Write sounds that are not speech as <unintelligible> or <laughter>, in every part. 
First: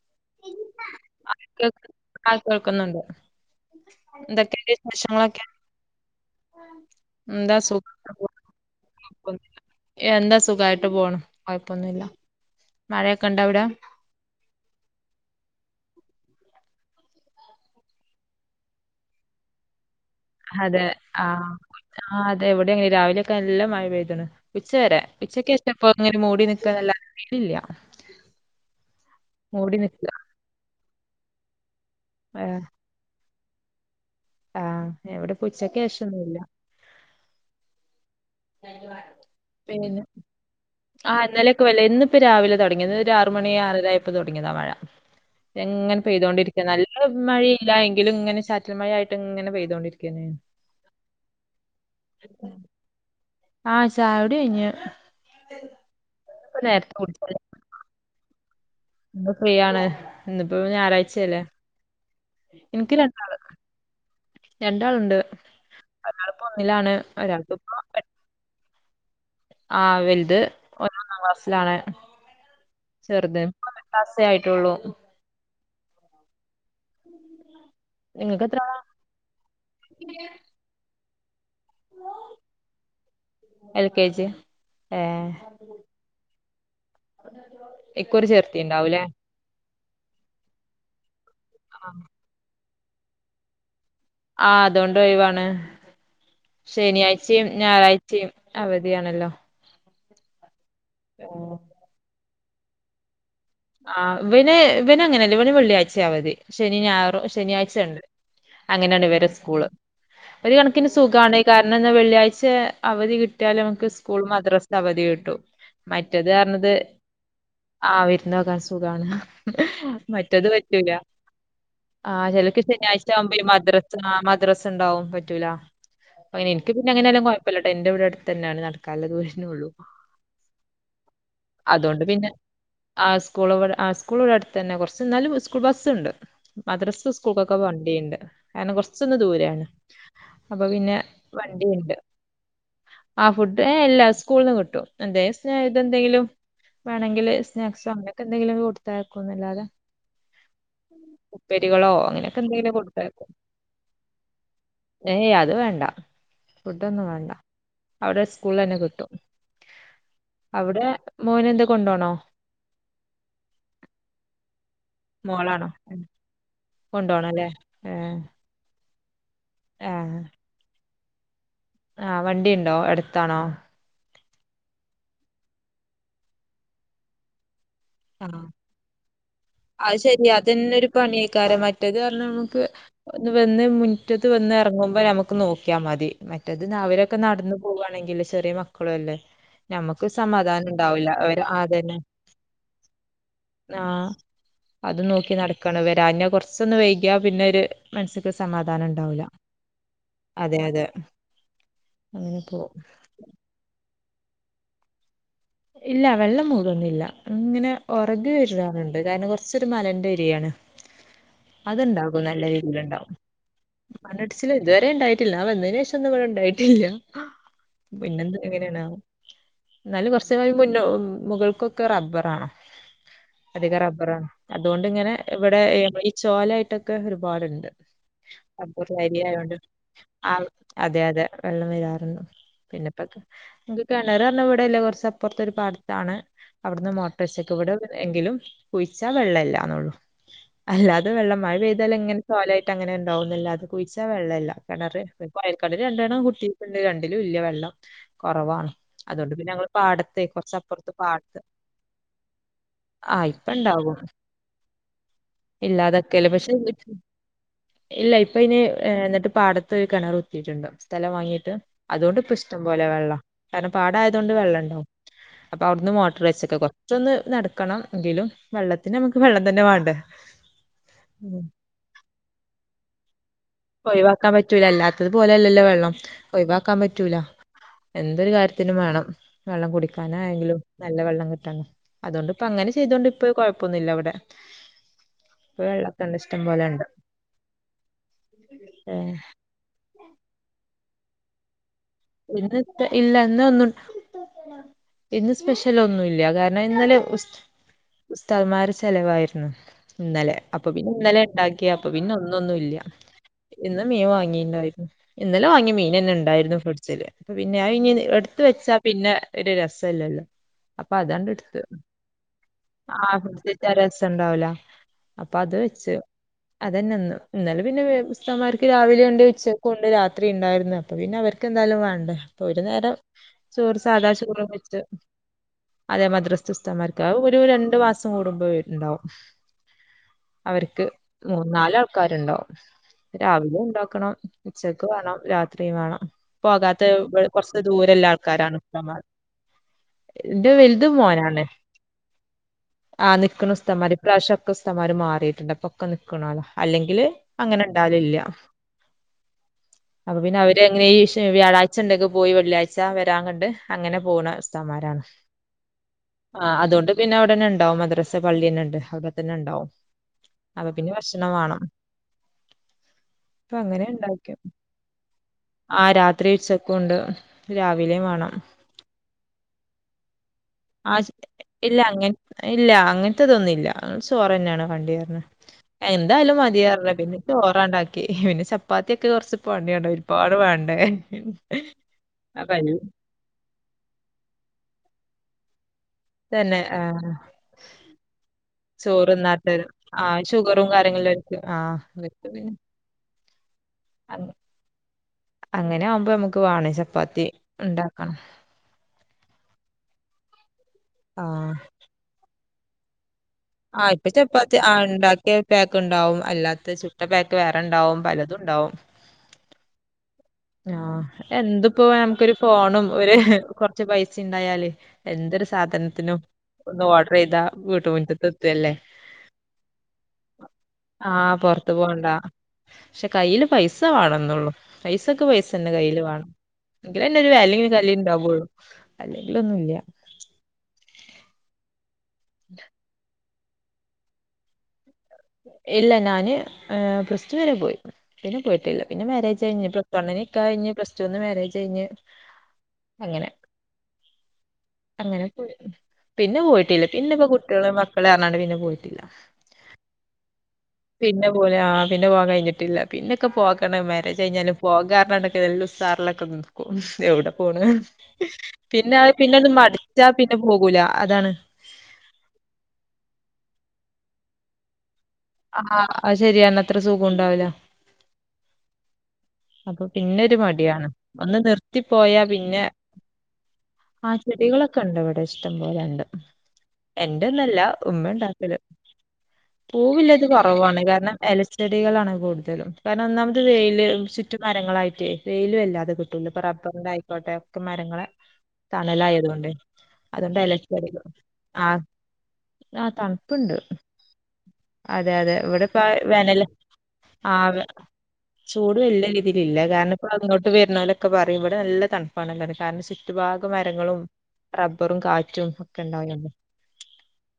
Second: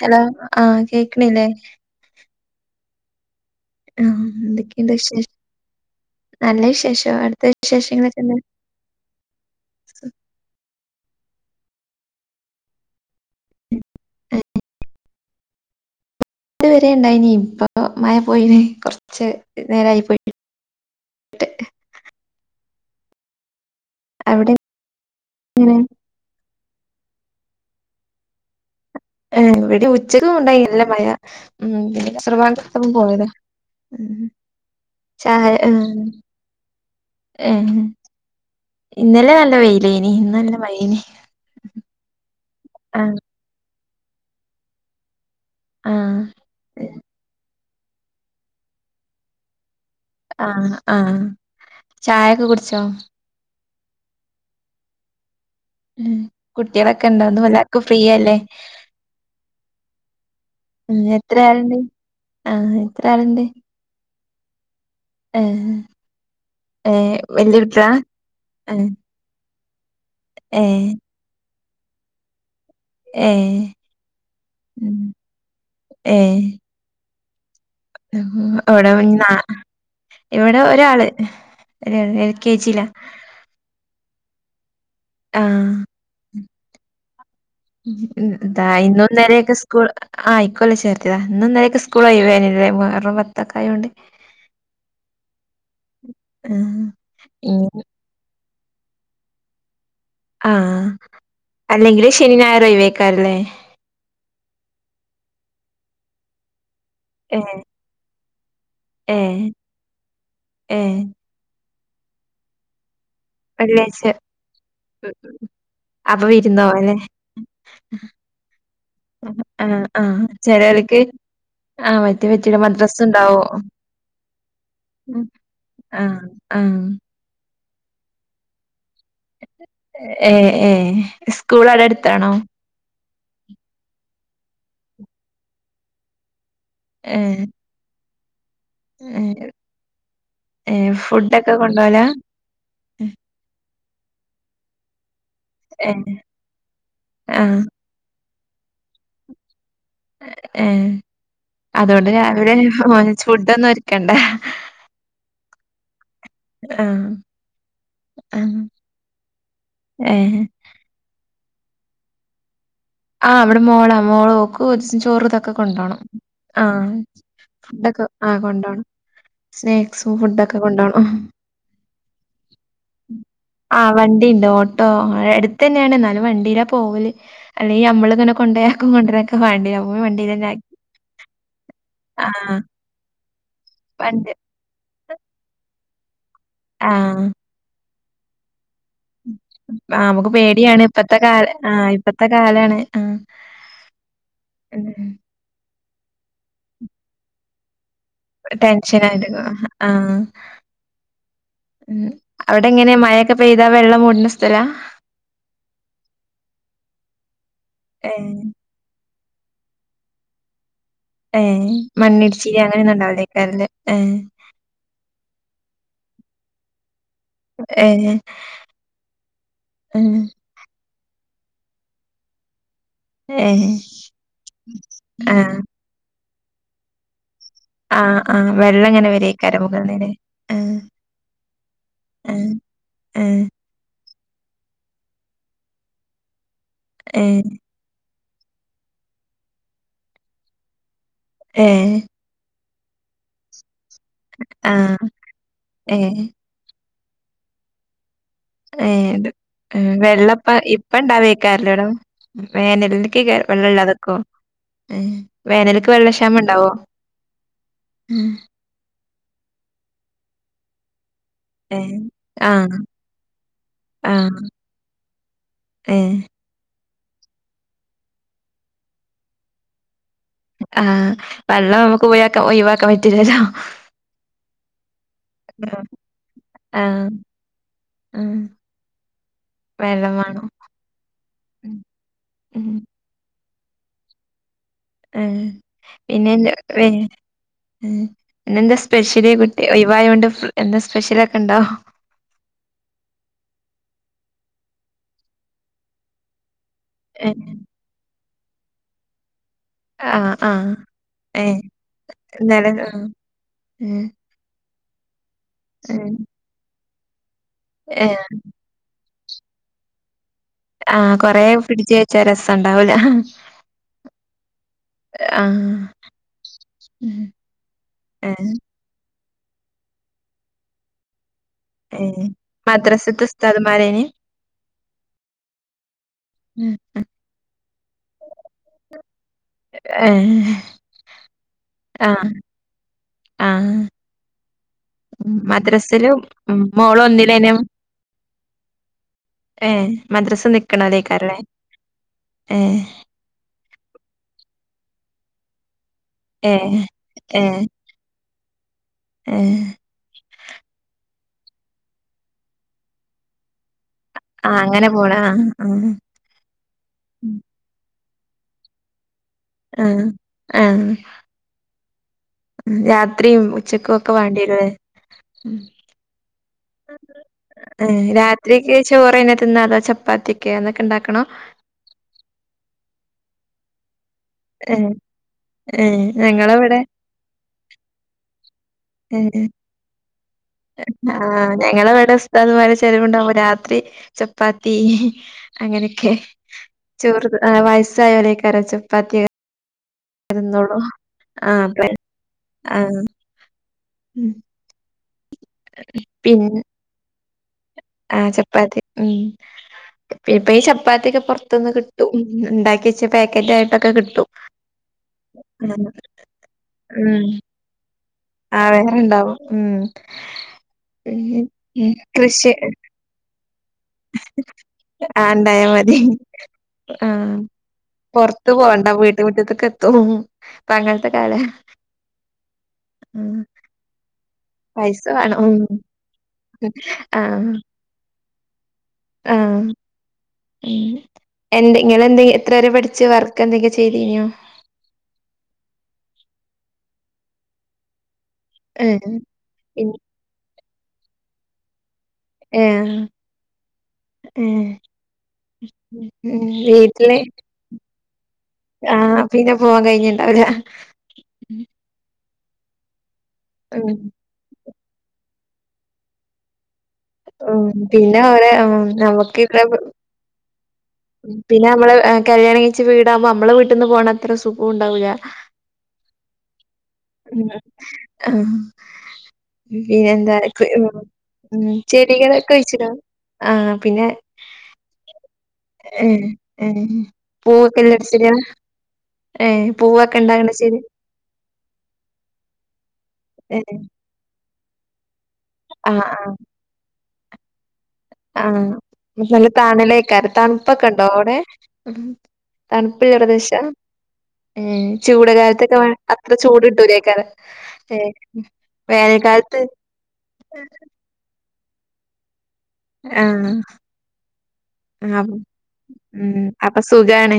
Hello ആഹ കേക്ക്ണില്ലേ കേക്ക് ആ കേൾക്കുന്നുണ്ട്. ആഹ് എന്തൊക്കെണ്ട് എന്തൊക്കെയുണ്ട് വിശേഷങ്ങളൊ വിശേഷം ക്കെ? നല്ല വിശേഷം. അട്ത്ത വിശേഷങ്ങളൊക്കെന്താ? എന്താ സുഖായിട്ട് പോണ്. കൊയ്പ്പൊന്നുല്ല മഴയൊക്കെ ഇണ്ട അവിടെ? ഉം. ഇതുവരെ ഉണ്ടായിനി. ഇപ്പ മയ പോയിന് കൊർച് നേരായി പോയി. അതെ. ആഹ്, ആ, അതെ എവിടെ ങ്ങനെ രാവിലൊക്കെ നല്ല മഴ. പെയ്തണ്. അവിടെ ഉച്ച വരെ എങ്ങനെ ഉച്ചയ്ക്കേഷം പ്പങ്ങനെ മൂടി നിക്ക്യന്നല്ലാന്ന് വെയിലില്ല. ഏ മൂടി ഇവിടിം നിക്ക ഉച്ചക്കും ഉണ്ടായി നല്ല മഴ. ഉം.. പിന്നെ ആഹ് അസർബാങ്ക് കൊടുത്തപ്പം പോയത. ആഹ് ഇവിടെ ഇപ്പോ ചായ ഉച്ചക്ക് ഉം... ശേഷൊന്നുല്ല ങേ... ഇന്നല്ലെ നല്ല പിന്നെ വെയിലെനീ ഇന്ന് നല്ല മ ആ ഇന്നലൊക്കെ വല്ല. ഇന്ന്പ്പം രാവിലെതൊടങ്ങിയതാ ഇന്നരു ആഹ് ആറുമണി ആറരായ് പ്പ തൊടങ്ങിയതാ മഴ. ന്നങ്ങനെ ആഹ് പെയ്തോണ്ടിരിക്ക നല്ല മഴെ. ഇല്ല എങ്കിലും ങ്ങനെ ചാറ്റൽമയായിട്ട് ങ്ങനെ ചെയ്തോണ്ടിരിക്കാ. ആഹ, ആഹ, ചായൊക്കെ കുടിച്ചോ? ആഹ്, ചായോടി കൈഞ്ഞ്. ഉം.. കുട്ട്യളൊക്കെണ്ടൊ? ഇന്ന് എല്ലാർക്കും ഫ്രീയല്ലേ? ഇന്ന് ഫ്രീയാണ്. ഇന്നിപ്പോ ഞായറാഴ്ച്ചല്ലേ? ആഹ, ഇത്ര ആളിണ്ട്? രണ്ടാളുണ്ട്. ഒരാളിപ്പോ ഒന്നിലാണ്. ഏഹ് ഒരാൾക്പ്പോ വല്യ കുട്ട്യാളാ ഏഹ് ആഹ്, വൽത് ഏഹ് ഓനൊന്നാം ക്ലാസിലാണ്. ചെർത് ഏഹ് <unintelligible> ആയിട്ടൊള്ളൂ. ഏ, നിങ്ങൾക്ക് എത്ര ആളാ അവിടെന്നാ ഇവിടെ ഒരാള്. ഒരാൾ എൽ കെ ജിലാ. ഏ... ഇൻതാ ചേർത്തിണ്ടാവൂല്ലേ ഇന്നുന്നെലെക്കെ കൂൾ ആ ഇക്കൊല്ലം ചേർത്ത്യതാ. ന്നും ന്നലൊക്കെ സ്കൂൾ ഒഴിവേനിലെ? മുഹറം പത്തൊക്കെആയോണ്ട്. ആഹ, അതോണ്ട് ഒഴിവാണ് ആഹ് ശനിയായ്ച്ചിം ഇനി ഞായറായ്ച്ചിം. അവധിയാണല്ലോ. ആഹ, അല്ലെങ്കില് ശനീം ഞായറും ഒയവൈക്കാരംല്ലേ? ആഹ്, ഇവന് ഇവനങ്ങനല്ല. ഇവന് വെള്ളിയാഴ്ചെ അവധി. ശനിം ഞായറും ഏഹ് ശനിയാഴ്ചഇണ്ട്. അങ്ങനെയാണ് ഇവരെ ഏഹ് സ്കൂള്. ഒരു കണക്കിന് ഏഹ് സുകാണ്. കാരണം എന്നാൽ വെള്ളിയാഴ്ച അവധി. കിട്ട്യാല് നമുക്ക് വെള്ളിയാഴ്ച സ്കൂൾ മദ്രസ അവധി കിട്ടു. അപ്പൊ മറ്റേത് വിരുന്ന് അറഞ്ഞത് പോവാല്ലേ ആ വിരുന്നു. സുഖ സുഗാണ് ആഹ് ആഹ് മറ്റത് പെറ്റൂല. ചെലോൽക്ക് മറ്റേ ആഹ്, പറ്റൂല ചെലർക്ക് മദ്രസ് ശനാഴ്ച ആകുമ്പോ ഈ ഉണ്ടാവും മദ്രസ് മദ്രസ ഉണ്ടാവും പറ്റൂല. ആഹ് അങ്ങനെ എനിക്ക് ആഹ് പിന്നെ അങ്ങനൊന്നും കൊയപ്പല്ലട്ടോ എന്റെവിടെ അടുത്ത് തന്നെയാണ് നടക്കാനുള്ളതൂരം. ഏ, ഏ, സ്കൂൾ അവിടെ അതുകൊണ്ട് പിന്നെ അടുത്താണോ? ആ സ്കൂൾ ആ സ്കൂളിവിടെ അടുത്തന്നെ. കുറച്ച്ന്നാലും സ്കൂൾ ബസ്സുണ്ട്. മദ്രസ് ഏഹ് സ്കൂൾക്കൊക്കെ വണ്ടിയണ്ട്. കാരണം കൊറച്ചൊന്ന് ഏഹ് ദൂരാണ് അപ്പൊ ഏഹ് പിന്നെ ഫുഡൊക്കെ വണ്ടിഇണ്ട്. കൊണ്ടോവല ആ ഫുഡ് എല്ല സ്കൂളന്ന് കിട്ടും. എന്ത ഏഹ് ഇതെന്തെങ്കിലും വേണെങ്കിൽ. ആഹ് അങ്ങനത്തെന്തെങ്കിലും കൊടുത്തയക്കും അല്ലാതെ. ഏ, അതോണ്ട് അങ്ങനെയൊക്കെ രാവിലെ എന്തെങ്കിലും ഫുഡ് ഒന്നും ഒരുക്കണ്ട. ഏ അത് വേണ്ട. ഫുഡ് ഒന്നും ആഹ് വേണ്ട അവിടെ ആഹ് സ്കൂലെന്നെ കിട്ടും. ഏഹ് അവിടെ, മോന് എന്ത് കൊണ്ടോണോ? ആഹ്, അവിടെ മോളാ മോൾ ഓക്ക് ചോറ്തൊക്കെ മോളാണോ ഉം. കൊണ്ടോണം. ആഹ്, കൊണ്ടുപോകണം അല്ലേ ഏ ഫുഡ്ഒക്കെ ആ കൊണ്ടോണം. സ്നാക്സും ഫുഡൊക്കെ കൊണ്ടോണം ആഹ് വണ്ടിയുണ്ടോ എടുത്താണോ? ആഹ് വണ്ടിണ്ട് ഓട്ടോ എടുത്തെന്നാണ് ഇന്നാലും വണ്ടീല പോവല്. അല്ലെ ഞമ്മള് ആ ങ്ങനെ കൊണ്ടയാക്കും കൊണ്ടരൊക്കെവാണ്ടെ അപ്പ അത് പിന്നെ വണ്ടി ശരിയാ ലനാക്കി. ഒ വന്ന് മുറ്റത്ത് വന്ന് ഇറങ്ങും. മ്പം നമുക്ക് നോക്കിയാ മതി മറ്റേത് അവരൊക്കെ ആഹ് നടന്ന് പോവാണെങ്കിൽ ചെറിയ മ നമുക്ക് പേടിയാണ് ഇപ്പത്തെ കാല ആ ഇപ്പത്തെ കാലം. ആ ഉം അത് നോക്കി നടക്കണം വെ വരാന് കുറച്ചൊന്ന് വൈകിയ പിന്നൊരു. ടെൻഷൻ ആയിരുന്നു ആഹ്- അതെ അതെ അങ്ങനെ അവിടെ പോവും എങ്ങനെ മഴൊക്കെ പെയ്താ വെള്ളം മൂടുന്ന സ്ഥലാ ഇല്ല വെള്ളം മൂടൊന്നില്ല ഇങ്ങനെ ഒറക് ഏഹ് വരാറുണ്ട്. കാരണം കുറച്ചൊരു മലന്റെ ഏരിയാണ്. ഏഹ് അത്ണ്ടാകും നല്ല മണ്ണിടിച്ചില് രീതീൽ അങ്ങനെയൊന്നും ഇണ്ടാവും ഉണ്ടാവില്ലേക്കാരല്ലേ ഏഹ് മണ്ണടിച്ചില് ഇതുവരെ ഇണ്ടായിട്ടില്ല. ഞാൻ വന്നേന് ശേഷം ഒന്നും ഇവിടെ ഇണ്ടായിട്ടില്ല ഏഹ് പിന്നെ എന്ത എങ്ങനേ ണാവോ ഏഹ് എന്നാലും. മുന്നെ മുകൾക്കൊക്കെ റബ്ബറാണ്. ഏഹ് അധികം റബറാണ് അതുകൊണ്ട് ഇങ്ങനെ ആഹ് ഇവിടെ ഈ ചോലായിട്ടൊക്കെ. പോലണ്ട്. ആഹ് ആഹ് അപ്പോ വെള്ളം ഇങ്ങനെ വെരായൊണ്ട് വരേക്കാരം മുകളിന്ന് ല്ലേ ആ ആഹ് അതെ അതെ വെള്ളം വരാരുന്നു. ആഹ് പിന്നെപ്പൊ ആഹ് കെ കിണർ പറഞ്ഞ ഇവിടല്ല കുറച്ച് അപ്പറത്തൊരു പാടത്താണ് അവിടുന്ന് മോട്ടോർ ഏ വച്ചക്കാണ് ഇവിടെ എങ്കിലും. കുഴിച്ചാൽ വെള്ളല്ലാന്നൊള്ളൂ അല്ലാതെ വെള്ളം മഴ ഏ പെയ്തൽ ഇങ്ങനെ ചോലായി. ട്ടങ്ങനെ ഇണ്ടാവുന്നല്ലാതെ കുഴിച്ചാ വെള്ളല്ല കിണർ ആഹ് കൊയൽ ഏ കെണർരണ്ടെണ്ണം കുത്തിട്ടുണ്ട് രണ്ട്. ഇല്ല വെള്ളം കുറവാണ് അതുകൊണ്ട്ന്നെ പിന്നെ ഞങ്ങൾ പാട വെള്ളം ഇപ്പം ഇണ്ടാവേക്കാറല്ലോടോ ആ വേനല്ക്കാകും ഇപ്പ വെള്ളം ഇണ്ടാവും ഇല്ലാതെക്ക വേനല്ക്ക് വെള്ള ഇല്ലാതെക്കല് ക്ഷാമ ഇണ്ടാവോ? പക്ഷെ ഇല്ല ഇപ്പൊ ഇനി എന്നിട്ട് പാടത്ത് ഒരു കിണർ കുത്തിയിട്ടുണ്ട് സ്ഥലം വാങ്ങി് ഏ അതുകൊണ്ട് ഇപ്പ ഇഷ്ടം ആഹ് പോലെ വെള്ളം കാരണം പാടായതുകൊണ്ട് ആഹ് വെള്ളം ഇണ്ടാവും. അപ്പൊ അവിടുന്ന് ഏ മോട്ടർ വച്ചക്ക കൊറച്ചൊന്ന് നടക്കണം എങ്കിലും വെള്ളത്തിന് നമുക്ക് വെള്ളം തന്നെ വണ്ടേ? ആഹ് വെള്ളം നമുക്ക്ഴക്ക ഒഴിവാക്കാൻ പറ്റൂല്ലല്ലോ? ഒഴിവാക്കാൻ പറ്റൂല അല്ലാത്തത് പോലല്ലോ വെള്ളം ഒഴിവാക്കാൻ ആഹ് പറ്റൂല. എന്തൊരു ആഹ് കാര്യത്തിനും വേണം വെള്ളം കുടിക്കാന ആയെങ്കിലും നല്ല വെള്ളം കിട്ടണം ഉം അതുകൊണ്ട്പ്പ ഉം അങ്ങനെ. ചെയ്തോണ്ട് ഇ പ്പകുഴപ്പൊന്നുല്ല ഇവിടെ. ആ ഇപ്പ വെള്ളമൊക്കെ ഉണ്ട് പിന്നെ ഇഷ്ടം എന്താ പോലെ ഉണ്ട് ഇന്നെന്താ ഏ, സ്പെഷ്യല് കുട്ടിഒയിവായോണ്ട് എന്താ സ്പെഷ്യല ഒക്കെ ഉണ്ടോ? ഇ ഇല്ല ഇ ഒന്നും ഇന്ന് സ്പെഷ്യല് ഒന്നുംല്ല കാ എന്ന ഇന്നലെ ഏഹ് ഉസ്താദ്മാരെ ചെലവായിരുന്നു. ആഹ് ഇന്നലെ അപ്പൊ ആഹ് പിന്നെ ഇന്നലെ ഏഹ് ഉണ്ടാക്കിയ അപ്പൊ പിന്നെ ഇന്നൊന്നും ഇന്നലെ ഇല്ല. ആഹ് ഇന്ന് ഏഹ് മീൻ വാങ്ങിയിണ്ടായിരുന്നു. ഇന്നലും വാങ്ങിയ ഉം മീൻന്നെ ഇണ്ടായിരുന്നു ഫ്രിഡ്ജില് അത് പിന്നെ അയിനി ഏഹ് എടുത്ത് വെച്ചാ പിന്നെ ഒരു രസംല്ലല്ലോ? ആഹ കൊറെേ പിടിച്ചച്ചാ രസം ആഹ ഫ്രിഡ്ജിൽ വച്ച രസുണ്ടാവൂല അപ്പൊ അത് ആഹ് വെച്ച് അതന്നെന്ന് ഉം ഇന്നല പിന്നെ ഉസ്താദ് ഏഹ് മാർക്ക് രാവിലെ ഇണ്ട്. ഉച്ചക്കു ണ്ട് രാത്രി ഇണ്ടായിരുന്നു അപ്പ പിന്നെ അവർക്ക് എന്തായാലും വേണ്ടേ ഏഹ് അപ്പൊ ഒരു നേരം മദ്രസത്തെ ചോറ് ഉസ്താദ്മാരേനി സാധാ ചോറ് വെച്ച്. അതെ മദ്രസ്ത്തെ ഉം. ഉസ്താദ്മാർക്ക് ഒരു രണ്ടു മാസം കൂടുമ്പോ വരുണ്ടാവും. ഏ അവർക്ക് ആഹ് മൂന്നാലാൾക്കാരുണ്ടാവും രാവിലെ ആഹ് ഇണ്ടാക്കണം. ഉച്ചക്ക് വേണം ഉം. രാത്രിയും വേണം മദ്രസില് ഉം പോകാത്ത മോള് ഇടെ ഒന്നിലേനും കൊറച്ച് ദൂരെള്ളാ ആൾക്കാരാണ് ഉസ് ഏഹ് മദ്രസ് ഇൻ്റെ വല്തും നിക്ക്ണോലേക്കാരല്ലേ മോനാണ്. ഏഹ് ആ നിക്ക്ണ ഉസ്താത് മാര് ഇപ്രാവശൃ ഒക്കെ ഉസ്താന്മാര് മാറിയിട്ടുണ്ട് അപ്പൊ ഒക്കെ നിക്കണോല ഏഹ് അല്ലെങ്കില് അങ്ങനെ ഏഹ് ഉണ്ടാലില്ല. ഏഹ് അപ്പൊ പിന്നെ അവര് എങ്ങനെ വ്യാഴാഴ്ച ഉണ്ടൊക്കെ പോയി വെള്ളിയാഴ്ച വരാ കണ്ട് അങ്ങനെ പോണ ആഹ് അങ്ങനെ ഉസ്താദ്മാരാണ് പോണ ആഹ് ആഹ് ആ അതുകൊണ്ട് പിന്നെ ഉം. അവിടന്നെണ്ടാവും മദ്രസ പള്ളിന്നെണ്ട് അവിടെ തന്നെണ്ടാവും ആഹ് അപ്പ ആഹ് പിന്നെ ഭക്ഷണം വാണം. രാത്രിയും അപ്പൊ അങ്ങനെ ഉച്ചക്കും ഒക്കെ ഇണ്ടാക്കും. വേണ്ടിരോ അത്? ആ രാത്രി ഉച്ചക്കുണ്ട്. രാവിലെയും വാണം. രാത്രിക്ക് ചോറെന്നെ. <unintelligible> ചപ്പാത്തി ആ ഇല്ല അങ്ങ ഇല്ല അങ്ങനത്തതൊന്നുംല്ല. ചോറെന്നെണ് ഏഹ് വേണ്ടീര്ണ്. ഏഹ് എന്തായാലും ഞങ്ങളവിടെ മതിപറഞ്ഞു. പിന്നെ ചോറ ഉണ്ടാക്കി പിന്നെചപ്പാ ചപ്പാത്തിയൊക്കെ കൊറച്ച് ഏഹ് പണി ആണ് ഒരുപാട് വേണ്ടേ ആഹ് ഞങ്ങളവിടെ ആ ക ഉസ്താദ്മാര് ചെലവുണ്ടാവുമ്പോ രാത്രി ചപ്പാത്തി അങ്ങനൊക്കെ തന്നെ ചോറ് വയസ്സായലൊയ്ക്കാരം ചോറ്ന്നാത്തത്. ആ ഷുഗറും തിന്നോളൂ കാര്യങ്ങലുള്ളോർക്. ആ ആഹ് പെ ആഹ് ഉം അങ്ങനെകുമ്പോ നമുക്ക് വാണെ ചപ്പാത്തി ഇണ്ടാക്കണം. ആ ചപ്പാത്തി ഉം ഇപ്പൊ ഈ ചപ്പാത്തിയൊക്കെ ആഹ് പൊറത്തുന്ന് കിട്ടും. ണ്ടാക്കിച്ച ആ ഇപ്പൊ ചപ്പാത്തി ആ ഉണ്ടാക്കിയ പാക്ക് ഉം ഉണ്ടാവും. അല്ലാത്ത ചുട്ട പാക്ക് വേറെ ഉണ്ടാവും. പലതും, ആഹ വേറെണ്ടാവും ഉം ആ പിന്നെ എന്ത്പ്പൊ ഉം നമുക്കൊരു കൃഷി ഫോണും ഒരു പൈസണ്ടായാല് ആഹ് എന്തൊരു ഇണ്ടായാ മതി സാധനത്തിനും ഒന്ന് ആഹ് ഓർഡറയ്ത വീട്ട്മുറ്റത്ത് പൊറത്ത് എത്തല്ലേ പോവണ്ട വീട്ട് മുറ്റത്ത്ക്ക് എത്തും ഇപ്പ അങ്ങനത്തെ ആ കാല പൊറത് ത്തു പോണ്ട പക്ഷെ ഉം കയ്യില് പൈസ വേണന്നൊള്ളൂ. പൈസ പ്പക്ക് വേണം ഉം പൈസെന്നെ കയ്യില് വാണം. എങ്കിലേ ഒരു വെലിം നെലിം ആ എന്ത ങ്ങളെന്തിയ്യ എത്ര വരെ പഠിച്ചു? വർക്ക എന്തെങ്കക്കെ ചെയ്തനോ റ്റു വരെ പോയി പിന്നെ പോയിട്ടില്ല പിന്നെ ഏഹ് മാരേജ് കയിഞ്ഞ് പിൻ പ്ലസ് വണ്ണിന്നു നിക്കാഹ് കയിഞ്ഞ് പ്ലസ് ടുന്ന് മാരേജ് കഴഞ്ഞ് ഏ ഉം അങ്ങനെ പോയി പിന്നെ പോയിട്ടില്ല പിന്നെ വീട്ടില് ഇപ്പോ കുട്ടികള് മക്കള് പറഞ്ഞാണ്ട് പിന്നെ ആ പോയിട്ടില്ല പിന്നെ പോ പിന്നെ പോലെ ആഹ പിന്നെ പോവാ കഴിഞ്ഞിട്ട് ല്ല പിന്നൊക്കെ പോകണ ഉം മാരേജ് കഴിഞ്ഞാലും പോകാണൊക്കെ നല്ലു സാറിലൊക്കെ നോക്കും. എവിടെ പോണ് ഉം പിന്നെ ഓരെ ഉം പിന്നാ പിന്നെ നമുക്ക് ഇവിടെ മടിച്ചാ പിന്നെ പോകൂല. അതാണ് പിന്നെ നമ്മള് കല്യാണംകഴിച്ച വീടാകുമ്പോ നമ്മള് വീട്ടീന്ന് പോകണത്ര സുഖം ഉണ്ടാവൂല. ആ അ ശെരിയന്ന അത്ര സുഖം ഉണ്ടാവില്ല. ഉം ആഹ് അപ്പൊ പിന്നൊരു പിന്നെന്താ കൃ ഉം മടിയാണ് ഒന്ന് ഉം. നിർത്തി പോയാ ചെടികളൊക്കെ പിന്നെ കുഴിച്ചിടോ? ആഹ് പിന്നെ ആ ചെടികളൊക്കെണ്ട്വ്ടെ ഇഷ്ടംപോലെ. ണ്ട് ഏഹ് ഏഹ് എന്റൊന്നല്ല പൂവൊക്കെല്ലെ ഉമ്മ ഉണ്ടാക്കല്. ഏ പൂവൊക്കെ പൂവില്ലത് ഉണ്ടാകണ ചെടി കൊറവാണ് കാരണം എലച്ചെടികളാണ് കൂടുതലും കാരണം ഒന്നാമത് ഏ വെയില് ചുറ്റും മരങ്ങളായിട്ട് വെയില് വല്ലാതെ കിട്ടൂല പ റബ്ബറിൻ്റായിക്കോട്ടെ കെ മര ആ നല്ല താണലെയ്കാരം അതുകൊണ്ട് അലർജി അധികം തണുപ്പൊക്കെണ്ടോ അവടെ? ആ ആ തണുപ്പ്ള്ള തണുപ്പുണ്ട് പ്രദേശാ. ഉം അതെ ചൂട് അതെ കാലത്തൊക്കെ ഇവിടെപ്പ അത്ര വേനല് ചൂട് കിട്ടൂലേക്കാരം വേനൽ ഇതില്ല കാരണം ഇപ്പോ ഇങ്ങോട്ടു വരുന്നൊലൊക്കെ പറയും ബടെ നല്ല തണുപ്പാണ്. കാരണം ചുറ്റുഭാഗം മരങ്ങളും റബ്ബറും ആ കാറ്റും ഒക്കെ ഉണ്ടാവണ്ട് ഉം അപ്പൊ സുഖാണ്.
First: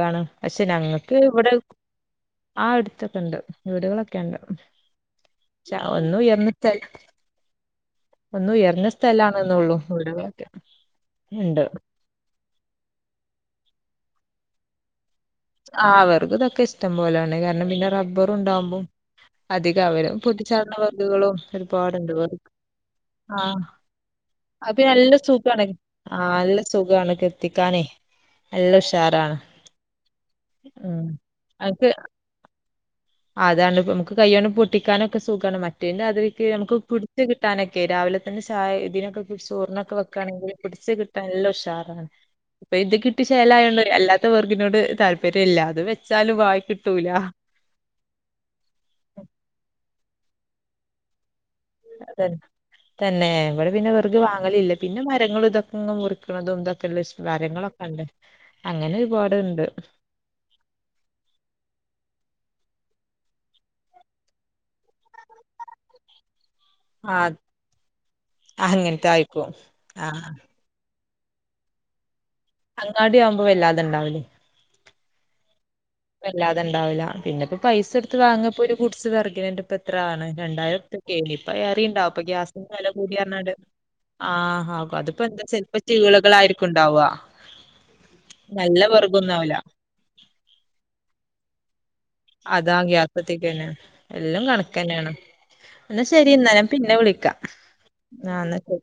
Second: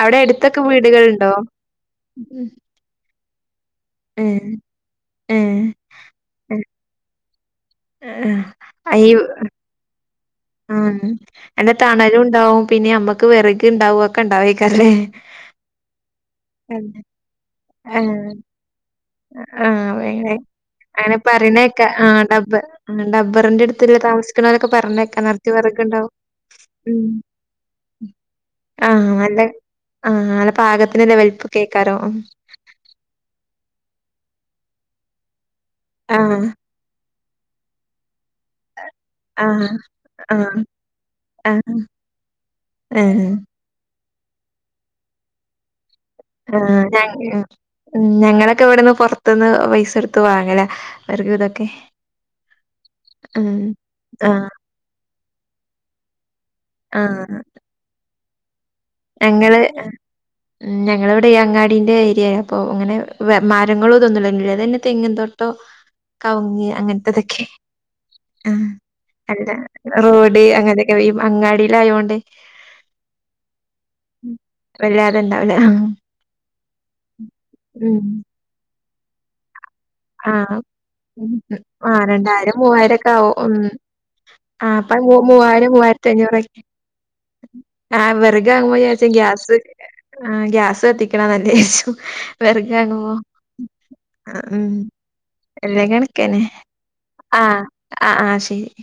അവിടെ അടുത്തൊക്കെ പക്ഷെ ഞങ്ങൾക്ക് വീടുകളുണ്ടോ ഇവിടെ ആ ട്ത്ത്. ണ്ട് വീടുകളൊക്കെ ഏ ണ്ട് ഏ ക്ഷെ ഒന്ന് ഉയർന്ന ഒന്ന് ഉയർന്ന ആ ഈ സ്ഥലണ് ന്നൊള്ളൂ വീട്കള്. ഉം എന്ത തണലുണ്ടാവും പിന്നെ അമ്മക്ക് വെറക് ഉണ്ടാവും ഒക്കെ ഉണ്ടാവേക്കാല്ലേ ആ വർകും ഇതൊക്കെ ഇഷ്ടം പോലാണ് കാരണം പിന്നെ റബ്ബറുണ്ടാവുമ്പോം. ആഹ് അധികം അവരും ആഹ് പെട്ടിച്ചാർന്ന അങ്ങനെ വർഗുകളും പറയണേക്കാ ആ ഒരുപാടുണ്ട് വർ ഡബ്ബ ആ, ആഹ് ഡബ്ബറിന്റെ അടുത്തുള്ള താമസിക്കണോരൊക്കെ അപ്പ നല്ല പറഞ്ഞേക്കാ നെറച്ച് സുഖാണ് വെറകുണ്ടാവും. ആ നല്ല ഉം സുഖമാണ് കെത്തിക്കാനേ എല്ല ഉുഷാറാണ് ആഹ നല്ല പാകത്തിനുള്ള വൽപക്കെയ്കാരം അതാണ്ട് നമുക്ക് കയ്യോണ്ട് പൊട്ടിക്കാനെക്കെ സുഖമാണ് ആ മറ്റേതിന്റാതിരിക്ക് നമുക്ക് കുഡ് ത് കിട്ടാനൊക്കെ രാവിലെ അ ചായ ഇ തിനൊക്കെ ആ പിടിച്ച് ചേർണൊക്കെ ആ വെക്കയാണെങ്കിൽ പിടിച്ച് കിട്ടാൻ ആ എല്ലാം ഉഷാറാണ് ഇപ്പൊ ഇത് ഏ കിട്ടി ചേലായേണ്ട് അല്ലാത്ത വർഗിനോട് താല്പര്യമില്ലല അത് വെ ആഹ തങ്ക്യൂ ഉം ഞങ്ങളൊക്കെ ഇവിടെന്ന് പുറത്തുന്ന് പൈസ കെടുത്ത് വാങ്ങല വർക് ഇതൊക്കെ തരി തന്നെ.. ഇവിടെ പിന്നെ വെറുക് ആ വാങ്ങലില്ല പിന്നെ മരങ്ങൾ ഇതൊന്നും മുറിക്കുണതും ഇതൊക്കെ ആ ഷ് മരങ്ങളൊക്കെണ്ട്. ഞങ്ങള് ഉം ഞങ്ങളവിടെ ഈ അങ്ങാടിന്റെ ഏരിയയാ. പ്പൊ അങ്ങനെ വെ മരങ്ങളും തൊന്നും വേങ്ങില തെങ്ങിൽ തൊട്ടോ കവ്ങ്ങിയ ആ അങ്ങൻത്തതൊക്കെ ആഹ് അങ്ങനത്തായിരിക്കും അല്ല ആഹ് റോഡ് അങ്ങനെ. ഈ അങ്ങാടീലായേണ്ട് അങ്ങാടി ആവുമ്പോ വല്ലാതണ്ടാവലി ഉം. വല്ലാതെ ഇണ്ടാവൂല വല്ലാതെണ്ടാവുല പിന്നെപ്പൊ പൈസ ഉം എടുത്ത് വാങ്ങുബേ ഒരു കുട്സ് വെർകിനെന്നെ പ്പത് എത്രാണ് ആഹ് ഉം രണ്ടായിരെർപൃക്കേന് ഇപ്പ ഉം. ആഹ് ഏറീണ്ടാവും അപ്പൊ രണ്ടായിരം ഗ്യാസിന് വെല മൂവായിരൊക്കെ ആവും കൂടീന്പർഞാണ്ട്. ഉം ആഹ് അപ്പ ഹാ അതിപ്പോ എന്താ മൂവായിരം ചെലപ്പോ മൂവായിരത്തി അഞ്ഞൂറൊക്കെ ചീളുകളായിരിക്കും ഉണ്ടാവാ ആഹ് വെറഗ് ആങ്ങുമ്പോ നല്ല വിചാര്ച്ചും വെറകൊന്നാവൂല ഗ്യാസ് ആ ഗ്യാസ് കത്തിക്കണാ നല്ലെ വിചാര്ച്ചും. അതാ വെറകാകുമ്പൊ ഗ്യാസത്തിക്കന്നെ ആ എല്ലും ഉം കണക്കന്നെയാണ് എല്ലാം എന്നാ ശരി കണക്കെന്നെ എന്നാ ഞാൻ പിന്നെ വിളിക്കാം ആഹ് ആ ഹാ ആഹ് എന്നാ ശെരി ശരി